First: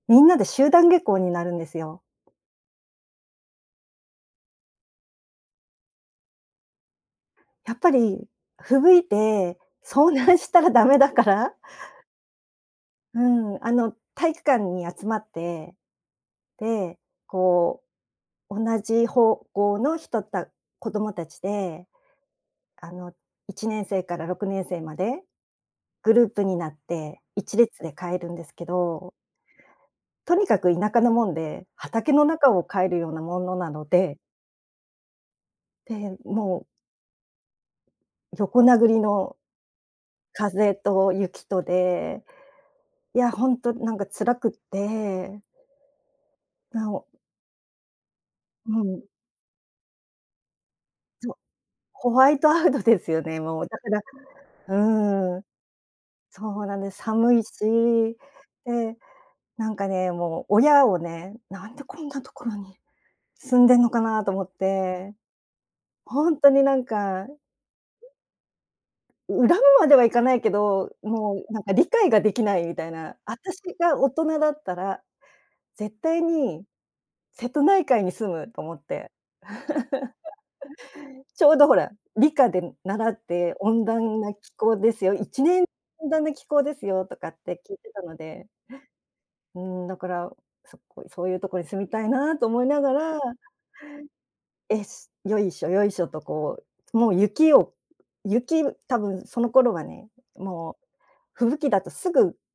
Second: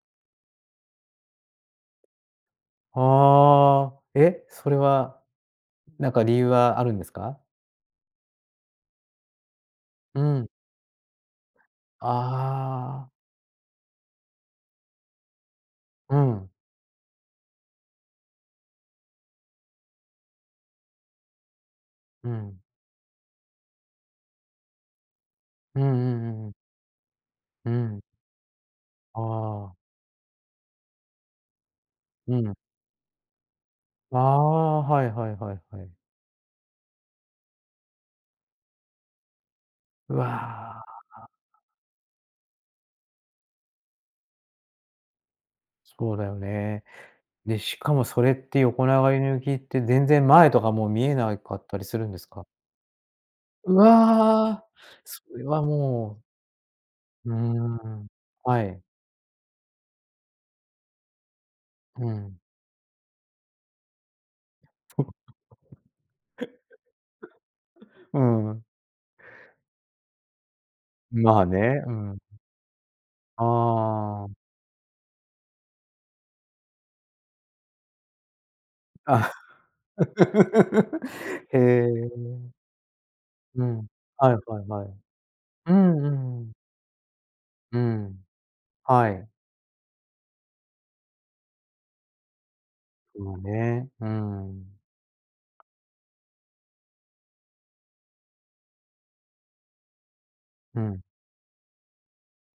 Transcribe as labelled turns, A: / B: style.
A: みんなで集団下校になるんですよ。
B: はあ、え、それは、ん、なんか理由はあるんですか？
A: やっぱり、吹雪いて遭
B: う
A: 難
B: ん。
A: したらダメだから
B: ああ。
A: うん。あの、体育館に集まって。
B: うん。
A: で、こう、同じ方向の人た子どもたちで、
B: うん。
A: あの、1年生から6年生まで
B: うんう
A: グル
B: ん
A: ー
B: う
A: プ
B: んうん。
A: になっていちれ
B: う
A: つで
B: ん。
A: 帰るんですけど
B: ああ。
A: とにかく田舎なもんで、畑の
B: う
A: 中
B: ん。
A: を帰るようなものなので
B: ああ、はいはいはいはい。
A: で、もう横殴りの
B: うわ、
A: 風
B: ああ、あ。
A: と雪とで、いや、ほんとなんか辛くって
B: 気候だよね。
A: なお
B: で、しかもそれってよ
A: う
B: こな
A: ん。
B: がりの雪って、全然前とかもう見え
A: そう。
B: なかったりする
A: ホ
B: んです
A: ワイ
B: か？
A: トアウトですよね、もう。
B: う
A: だから
B: わ、そ
A: う
B: れ
A: ん、
B: はもう
A: そうなんです、
B: うー
A: 寒いし。
B: ん。はい。
A: で、なんかね、もう親をね「なんでこ
B: う
A: んなと
B: ん。
A: ころに住んでんのかな」と思っ
B: そ
A: て、ほんとになんか、
B: う。うーん、うん。
A: う恨むまではいかないけど、ん、も
B: まあ
A: うなんか
B: ね、
A: 理
B: う
A: 解
B: ん。ん。
A: ができないみたいな「あたしが大
B: ああ。
A: 人だったら絶対に瀬戸内海に住む」と思って。
B: あ。
A: ちょう
B: へ
A: どほら、理科
B: え。
A: で、ん、習って
B: う
A: 「温
B: ん。
A: 暖
B: は
A: な
B: い
A: 気
B: はい
A: 候
B: は
A: で
B: い。
A: すよ、1年
B: う
A: 温暖な
B: んう
A: 気
B: ん。
A: 候ですよ」とかって聞い
B: う
A: てたの
B: ん。
A: で。
B: はい。
A: うーん、だから、そ、こいそういうところに住みたいなと思いながら
B: まあね、うん。
A: 「えし、よいしょ、よいしょ」とこう、つもう雪を雪、む多分その頃はね、も
B: う
A: う
B: ん。
A: 吹雪だとすぐ